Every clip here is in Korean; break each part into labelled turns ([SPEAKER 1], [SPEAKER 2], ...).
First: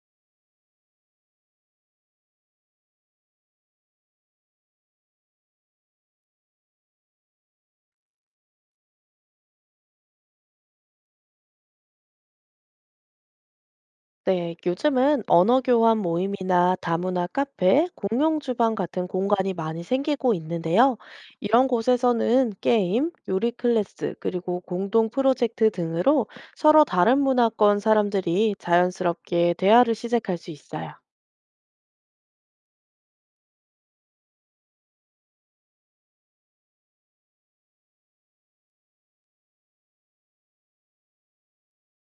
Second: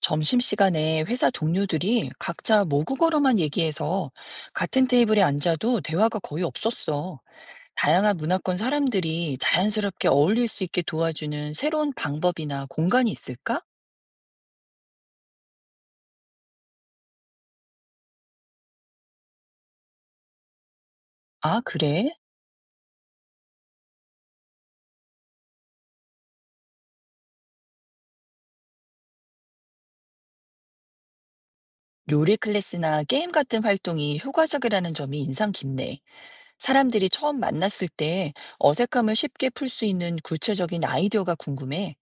[SPEAKER 1] 점심시간에 회사 동료들이 각자 모국어로만 얘기해서 같은 테이블에 앉아도 대화가 거의 없었어. 다양한 문화권 사람들이 자연스럽게 어울릴 수 있게 도와주는 새로운 방법이나 공간이 있을까?
[SPEAKER 2] 네, 요즘은 언어 교환 모임이나 다문화 카페, 공용 주방 같은 공간이 많이 생기고 있는데요.
[SPEAKER 1] 아,
[SPEAKER 2] 이런
[SPEAKER 1] 그래?
[SPEAKER 2] 곳에서는 게임, 요리 클래스, 그리고 공동 프로젝트 등으로 서로 다른 문화권 사람들이 자연스럽게 대화를 시작할 수 있어요.
[SPEAKER 1] 요리 클래스나 게임 같은 활동이 효과적이라는 점이 인상 깊네. 사람들이 처음 만났을 때 어색함을 쉽게 풀 수 있는 구체적인 아이디어가 궁금해.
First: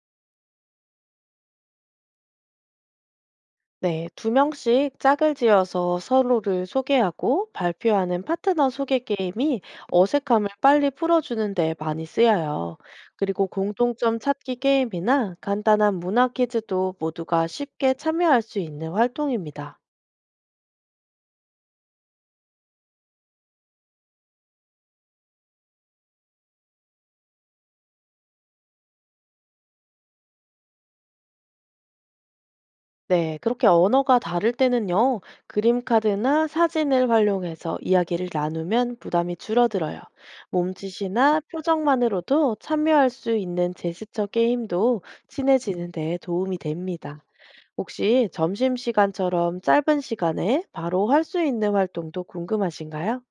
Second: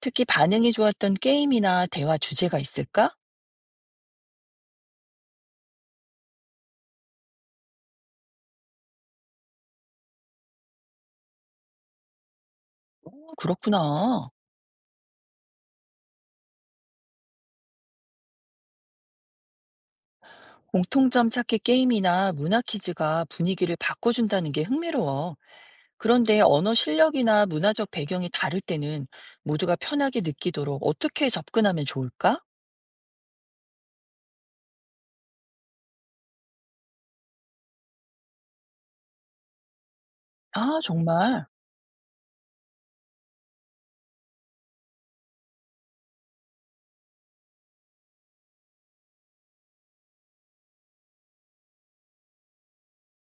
[SPEAKER 1] 특히 반응이 좋았던 게임이나 대화 주제가 있을까?
[SPEAKER 2] 네, 두 명씩 짝을 지어서 서로를 소개하고 발표하는 파트너 소개 게임이 어색함을 빨리 풀어주는 데 많이 쓰여요.
[SPEAKER 1] 오,
[SPEAKER 2] 그리고 공통점
[SPEAKER 1] 그렇구나.
[SPEAKER 2] 찾기 게임이나 간단한 문화 퀴즈도 모두가 쉽게 참여할 수 있는 활동입니다.
[SPEAKER 1] 공통점 찾기 게임이나 문화 퀴즈가 분위기를 바꿔준다는 게 흥미로워. 그런데 언어 실력이나 문화적 배경이 다를 때는 모두가 편하게 느끼도록 어떻게 접근하면 좋을까?
[SPEAKER 2] 네, 그렇게 언어가 다를 때는요, 그림 카드나 사진을 활용해서 이야기를 나누면 부담이 줄어들어요.
[SPEAKER 1] 아,
[SPEAKER 2] 몸짓이나
[SPEAKER 1] 정말.
[SPEAKER 2] 표정만으로도 참여할 수 있는 제스처 게임도 친해지는 데 도움이 됩니다. 혹시 점심시간처럼 짧은 시간에 바로 할 수 있는 활동도 궁금하신가요?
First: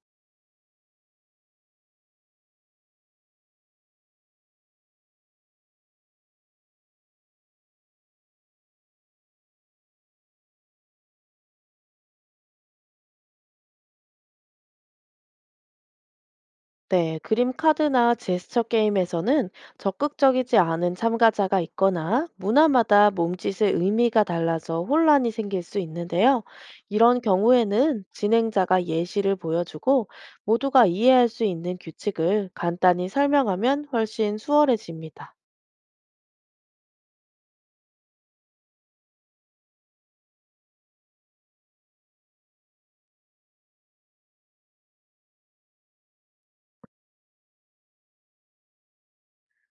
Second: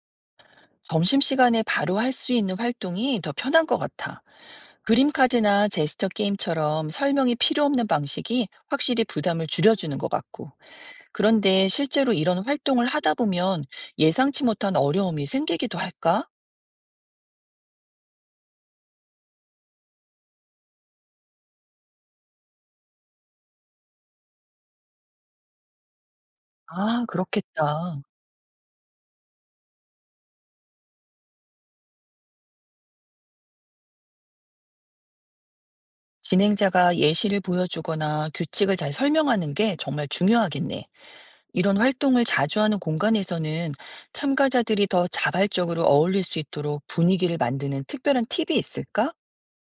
[SPEAKER 1] 점심시간에 바로 할 수 있는 활동이 더 편한 것 같아. 그림카드나 제스처 게임처럼 설명이 필요 없는 방식이 확실히 부담을 줄여주는 것 같고. 그런데 실제로 이런 활동을 하다 보면 예상치 못한 어려움이 생기기도 할까?
[SPEAKER 2] 네, 그림 카드나 제스처 게임에서는 적극적이지 않은 참가자가 있거나 문화마다 몸짓의 의미가 달라서 혼란이 생길 수 있는데요.
[SPEAKER 1] 아,
[SPEAKER 2] 이런
[SPEAKER 1] 그렇겠다.
[SPEAKER 2] 경우에는 진행자가 예시를 보여주고 모두가 이해할 수 있는 규칙을 간단히 설명하면 훨씬 수월해집니다.
[SPEAKER 1] 진행자가 예시를 보여주거나 규칙을 잘 설명하는 게 정말 중요하겠네. 이런 활동을 자주 하는 공간에서는 참가자들이 더 자발적으로 어울릴 수 있도록 분위기를 만드는 특별한 팁이 있을까?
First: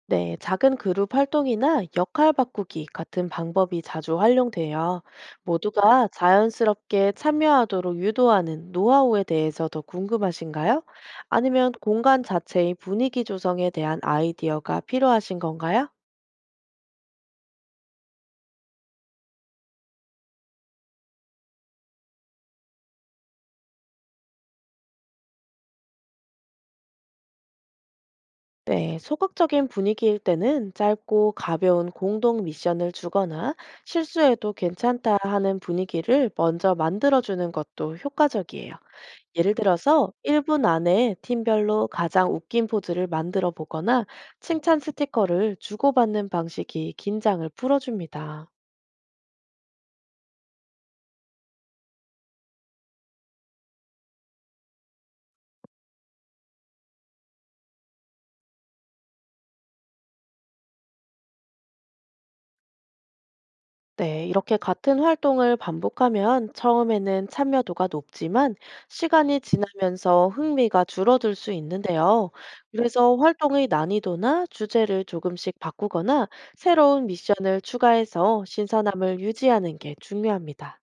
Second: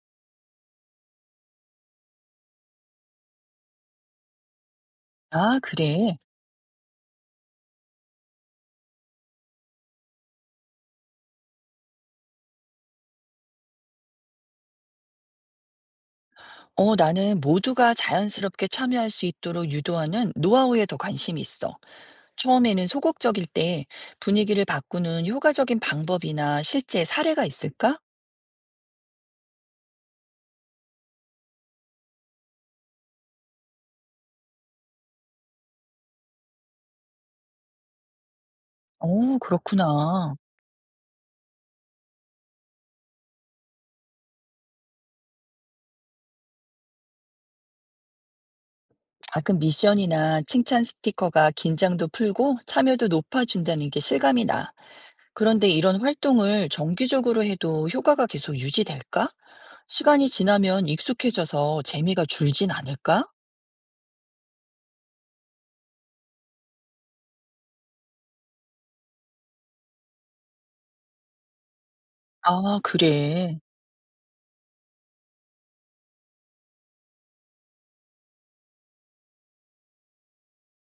[SPEAKER 2] 네, 작은 그룹 활동이나 역할 바꾸기 같은 방법이 자주 활용돼요.
[SPEAKER 1] 아,
[SPEAKER 2] 모두가
[SPEAKER 1] 그래.
[SPEAKER 2] 자연스럽게 참여하도록 유도하는 노하우에 대해서 더 궁금하신가요? 아니면 공간 자체의 분위기 조성에 대한 아이디어가 필요하신 건가요?
[SPEAKER 1] 어, 나는 모두가 자연스럽게 참여할 수 있도록 유도하는 노하우에 더 관심이 있어. 처음에는 소극적일 때 분위기를 바꾸는 효과적인 방법이나 실제 사례가 있을까?
[SPEAKER 2] 네, 소극적인 분위기일 때는 짧고 가벼운 공동 미션을 주거나 실수해도 괜찮다 하는 분위기를 먼저 만들어주는 것도 효과적이에요.
[SPEAKER 1] 어,
[SPEAKER 2] 예를 들어서
[SPEAKER 1] 그렇구나.
[SPEAKER 2] 1분 안에 팀별로 가장 웃긴 포즈를 만들어 보거나 칭찬 스티커를 주고받는 방식이 긴장을 풀어줍니다.
[SPEAKER 1] 가끔 미션이나 칭찬 스티커가 긴장도 풀고 참여도 높아준다는 게 실감이 나. 그런데 이런 활동을 정기적으로 해도 효과가 계속 유지될까? 시간이 지나면 익숙해져서 재미가 줄진 않을까?
[SPEAKER 2] 네, 이렇게 같은 활동을 반복하면 처음에는 참여도가 높지만 시간이 지나면서 흥미가 줄어들 수 있는데요.
[SPEAKER 1] 아,
[SPEAKER 2] 그래서
[SPEAKER 1] 그래.
[SPEAKER 2] 활동의 난이도나 주제를 조금씩 바꾸거나 새로운 미션을 추가해서 신선함을 유지하는 게 중요합니다.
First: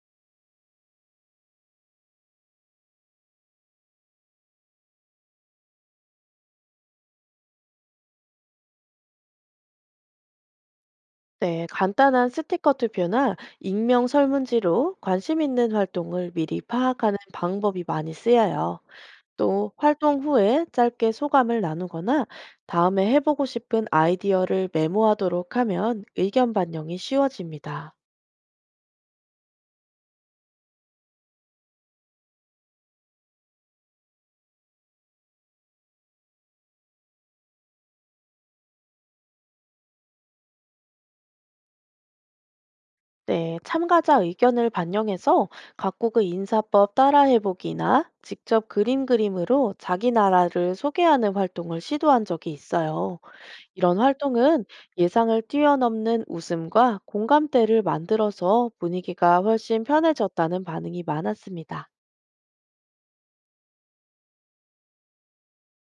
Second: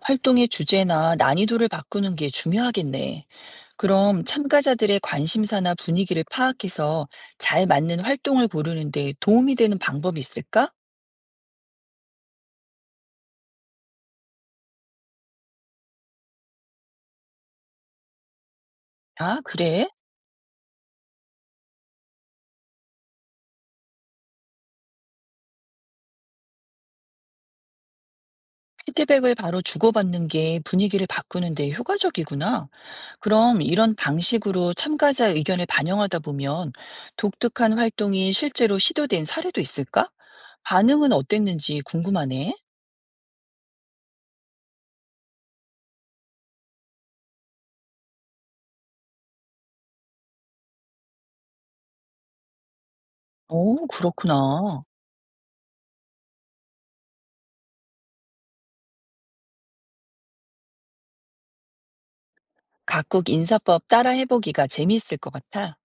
[SPEAKER 1] 활동의 주제나 난이도를 바꾸는 게 중요하겠네. 그럼 참가자들의 관심사나 분위기를 파악해서 잘 맞는 활동을 고르는데 도움이 되는 방법이 있을까?
[SPEAKER 2] 네, 간단한 스티커 투표나 익명 설문지로 관심 있는 활동을 미리 파악하는 방법이 많이 쓰여요.
[SPEAKER 1] 아,
[SPEAKER 2] 또
[SPEAKER 1] 그래?
[SPEAKER 2] 활동 후에 짧게 소감을 나누거나 다음에 해보고 싶은 아이디어를 메모하도록 하면 의견 반영이 쉬워집니다.
[SPEAKER 1] 피드백을 바로 주고받는 게 분위기를 바꾸는데 효과적이구나. 그럼 이런 방식으로 참가자 의견을 반영하다 보면 독특한 활동이 실제로 시도된 사례도 있을까? 반응은 어땠는지 궁금하네.
[SPEAKER 2] 네, 참가자 의견을 반영해서 각국의 인사법 따라해보기나 직접 그림 그림으로 자기 나라를 소개하는 활동을 시도한 적이 있어요.
[SPEAKER 1] 오,
[SPEAKER 2] 이런 활동은
[SPEAKER 1] 그렇구나.
[SPEAKER 2] 예상을 뛰어넘는 웃음과 공감대를 만들어서 분위기가 훨씬 편해졌다는 반응이 많았습니다.
[SPEAKER 1] 각국 인사법 따라 해보기가 재미있을 것 같아.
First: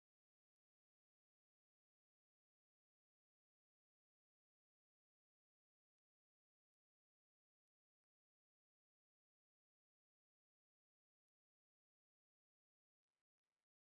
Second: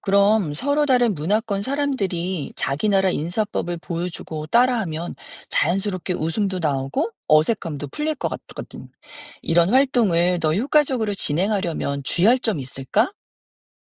[SPEAKER 1] 그럼 서로 다른 문화권 사람들이 자기 나라 인사법을 보여주고 따라하면 자연스럽게 웃음도 나오고 어색함도 풀릴 것 같거든. 이런 활동을 더 효과적으로 진행하려면 주의할 점이 있을까?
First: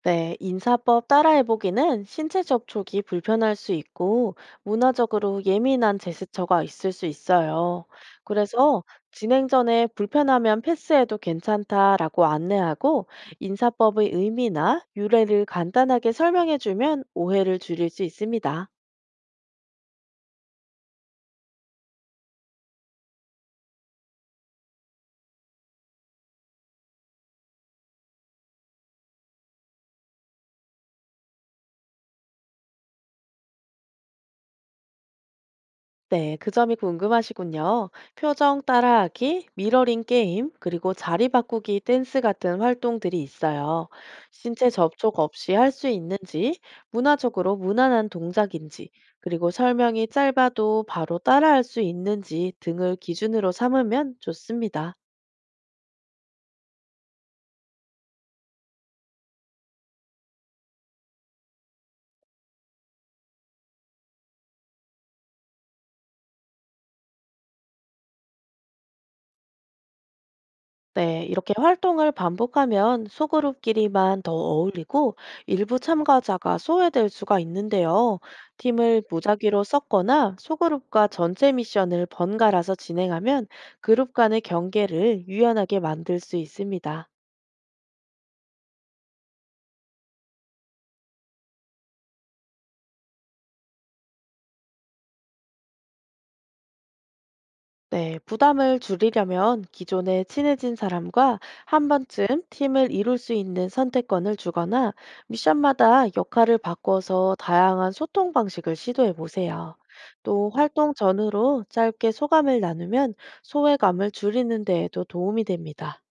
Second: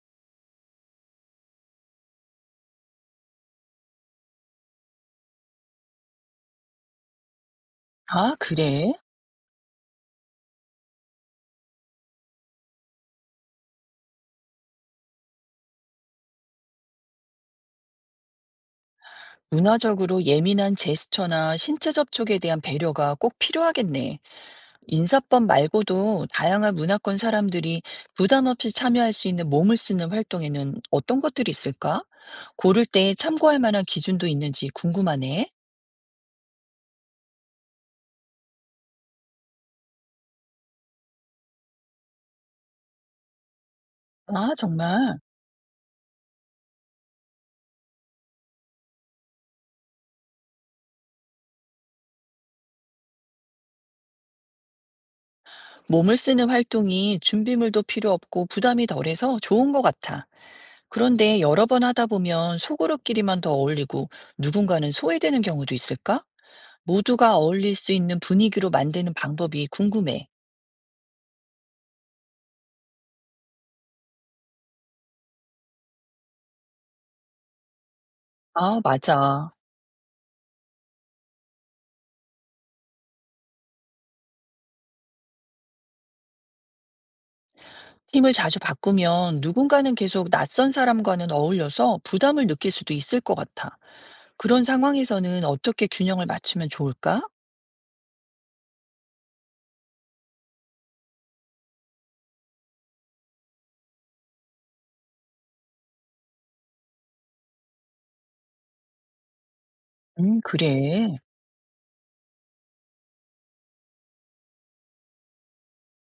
[SPEAKER 2] 네, 인사법 따라해보기는 신체 접촉이 불편할 수 있고 문화적으로 예민한 제스처가 있을 수 있어요.
[SPEAKER 1] 아,
[SPEAKER 2] 그래서
[SPEAKER 1] 그래?
[SPEAKER 2] 진행 전에 불편하면 패스해도 괜찮다라고 안내하고 인사법의 의미나 유래를 간단하게 설명해주면 오해를 줄일 수 있습니다.
[SPEAKER 1] 문화적으로 예민한 제스처나 신체 접촉에 대한 배려가 꼭 필요하겠네. 인사법 말고도 다양한 문화권 사람들이 부담 없이 참여할 수 있는 몸을 쓰는 활동에는 어떤 것들이 있을까? 고를 때 참고할 만한 기준도 있는지 궁금하네.
[SPEAKER 2] 네, 그 점이 궁금하시군요. 표정 따라하기, 미러링 게임, 그리고 자리 바꾸기 댄스 같은 활동들이 있어요.
[SPEAKER 1] 아,
[SPEAKER 2] 신체
[SPEAKER 1] 정말.
[SPEAKER 2] 접촉 없이 할 수 있는지, 문화적으로 무난한 동작인지, 그리고 설명이 짧아도 바로 따라할 수 있는지 등을 기준으로 삼으면 좋습니다.
[SPEAKER 1] 몸을 쓰는 활동이 준비물도 필요 없고 부담이 덜해서 좋은 것 같아. 그런데 여러 번 하다 보면 소그룹끼리만 더 어울리고 누군가는 소외되는 경우도 있을까? 모두가 어울릴 수 있는 분위기로 만드는 방법이 궁금해.
[SPEAKER 2] 네, 이렇게 활동을 반복하면 소그룹끼리만 더 어울리고 일부 참가자가 소외될 수가 있는데요.
[SPEAKER 1] 아,
[SPEAKER 2] 팀을
[SPEAKER 1] 맞아.
[SPEAKER 2] 무작위로 섞거나 소그룹과 전체 미션을 번갈아서 진행하면 그룹 간의 경계를 유연하게 만들 수 있습니다.
[SPEAKER 1] 팀을 자주 바꾸면 누군가는 계속 낯선 사람과는 어울려서 부담을 느낄 수도 있을 것 같아. 그런 상황에서는 어떻게 균형을 맞추면 좋을까?
[SPEAKER 2] 네, 부담을 줄이려면 기존에 친해진 사람과 한 번쯤 팀을 이룰 수 있는 선택권을 주거나 미션마다 역할을 바꿔서 다양한 소통 방식을 시도해 보세요. 또 활동
[SPEAKER 1] 그래.
[SPEAKER 2] 전후로 짧게 소감을 나누면 소외감을 줄이는 데에도 도움이 됩니다.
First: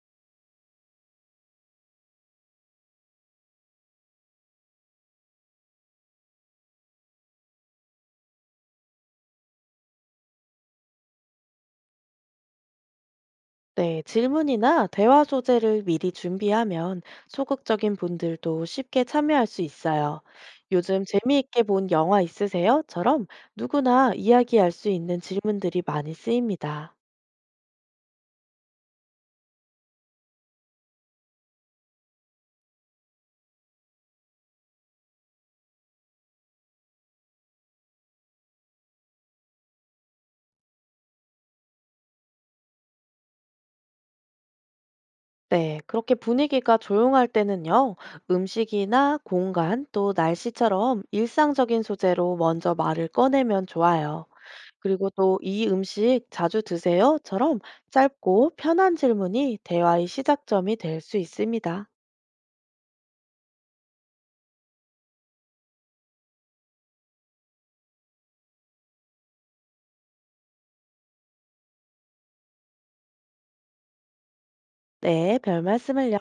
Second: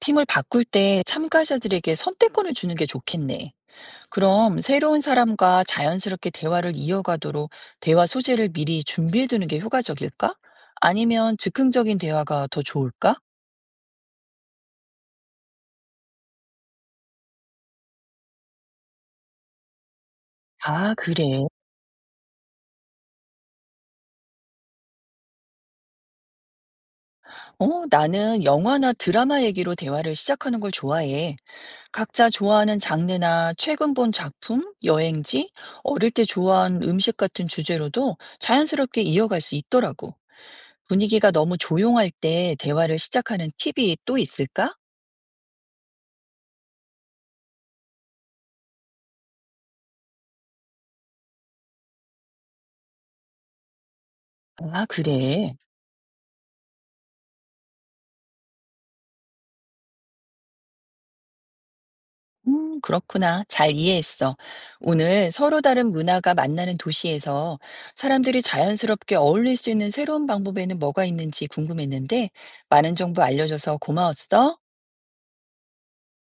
[SPEAKER 1] 팀을 바꿀 때 참가자들에게 선택권을 주는 게 좋겠네. 그럼 새로운 사람과 자연스럽게 대화를 이어가도록 대화 소재를 미리 준비해 두는 게 효과적일까? 아니면 즉흥적인 대화가 더 좋을까?
[SPEAKER 2] 네, 질문이나 대화 소재를 미리 준비하면 소극적인 분들도 쉽게 참여할 수 있어요.
[SPEAKER 1] 아,
[SPEAKER 2] 요즘
[SPEAKER 1] 그래.
[SPEAKER 2] 재미있게 본 영화 있으세요?처럼 누구나 이야기할 수 있는 질문들이 많이 쓰입니다.
[SPEAKER 1] 어, 나는 영화나 드라마 얘기로 대화를 시작하는 걸 좋아해. 각자 좋아하는 장르나 최근 본 작품, 여행지, 어릴 때 좋아한 음식 같은 주제로도 자연스럽게 이어갈 수 있더라고. 분위기가 너무 조용할 때 대화를 시작하는 팁이 또 있을까?
[SPEAKER 2] 네, 그렇게 분위기가 조용할 때는요, 음식이나 공간 또 날씨처럼 일상적인 소재로 먼저 말을 꺼내면 좋아요.
[SPEAKER 1] 아,
[SPEAKER 2] 그리고 또
[SPEAKER 1] 그래.
[SPEAKER 2] 이 음식 자주 드세요?처럼 짧고 편한 질문이 대화의 시작점이 될 수 있습니다.
[SPEAKER 1] 그렇구나. 잘 이해했어. 오늘 서로 다른 문화가 만나는 도시에서 사람들이 자연스럽게 어울릴 수 있는 새로운 방법에는 뭐가 있는지 궁금했는데, 많은 정보 알려줘서 고마웠어.
[SPEAKER 2] 네, 별 말씀을요.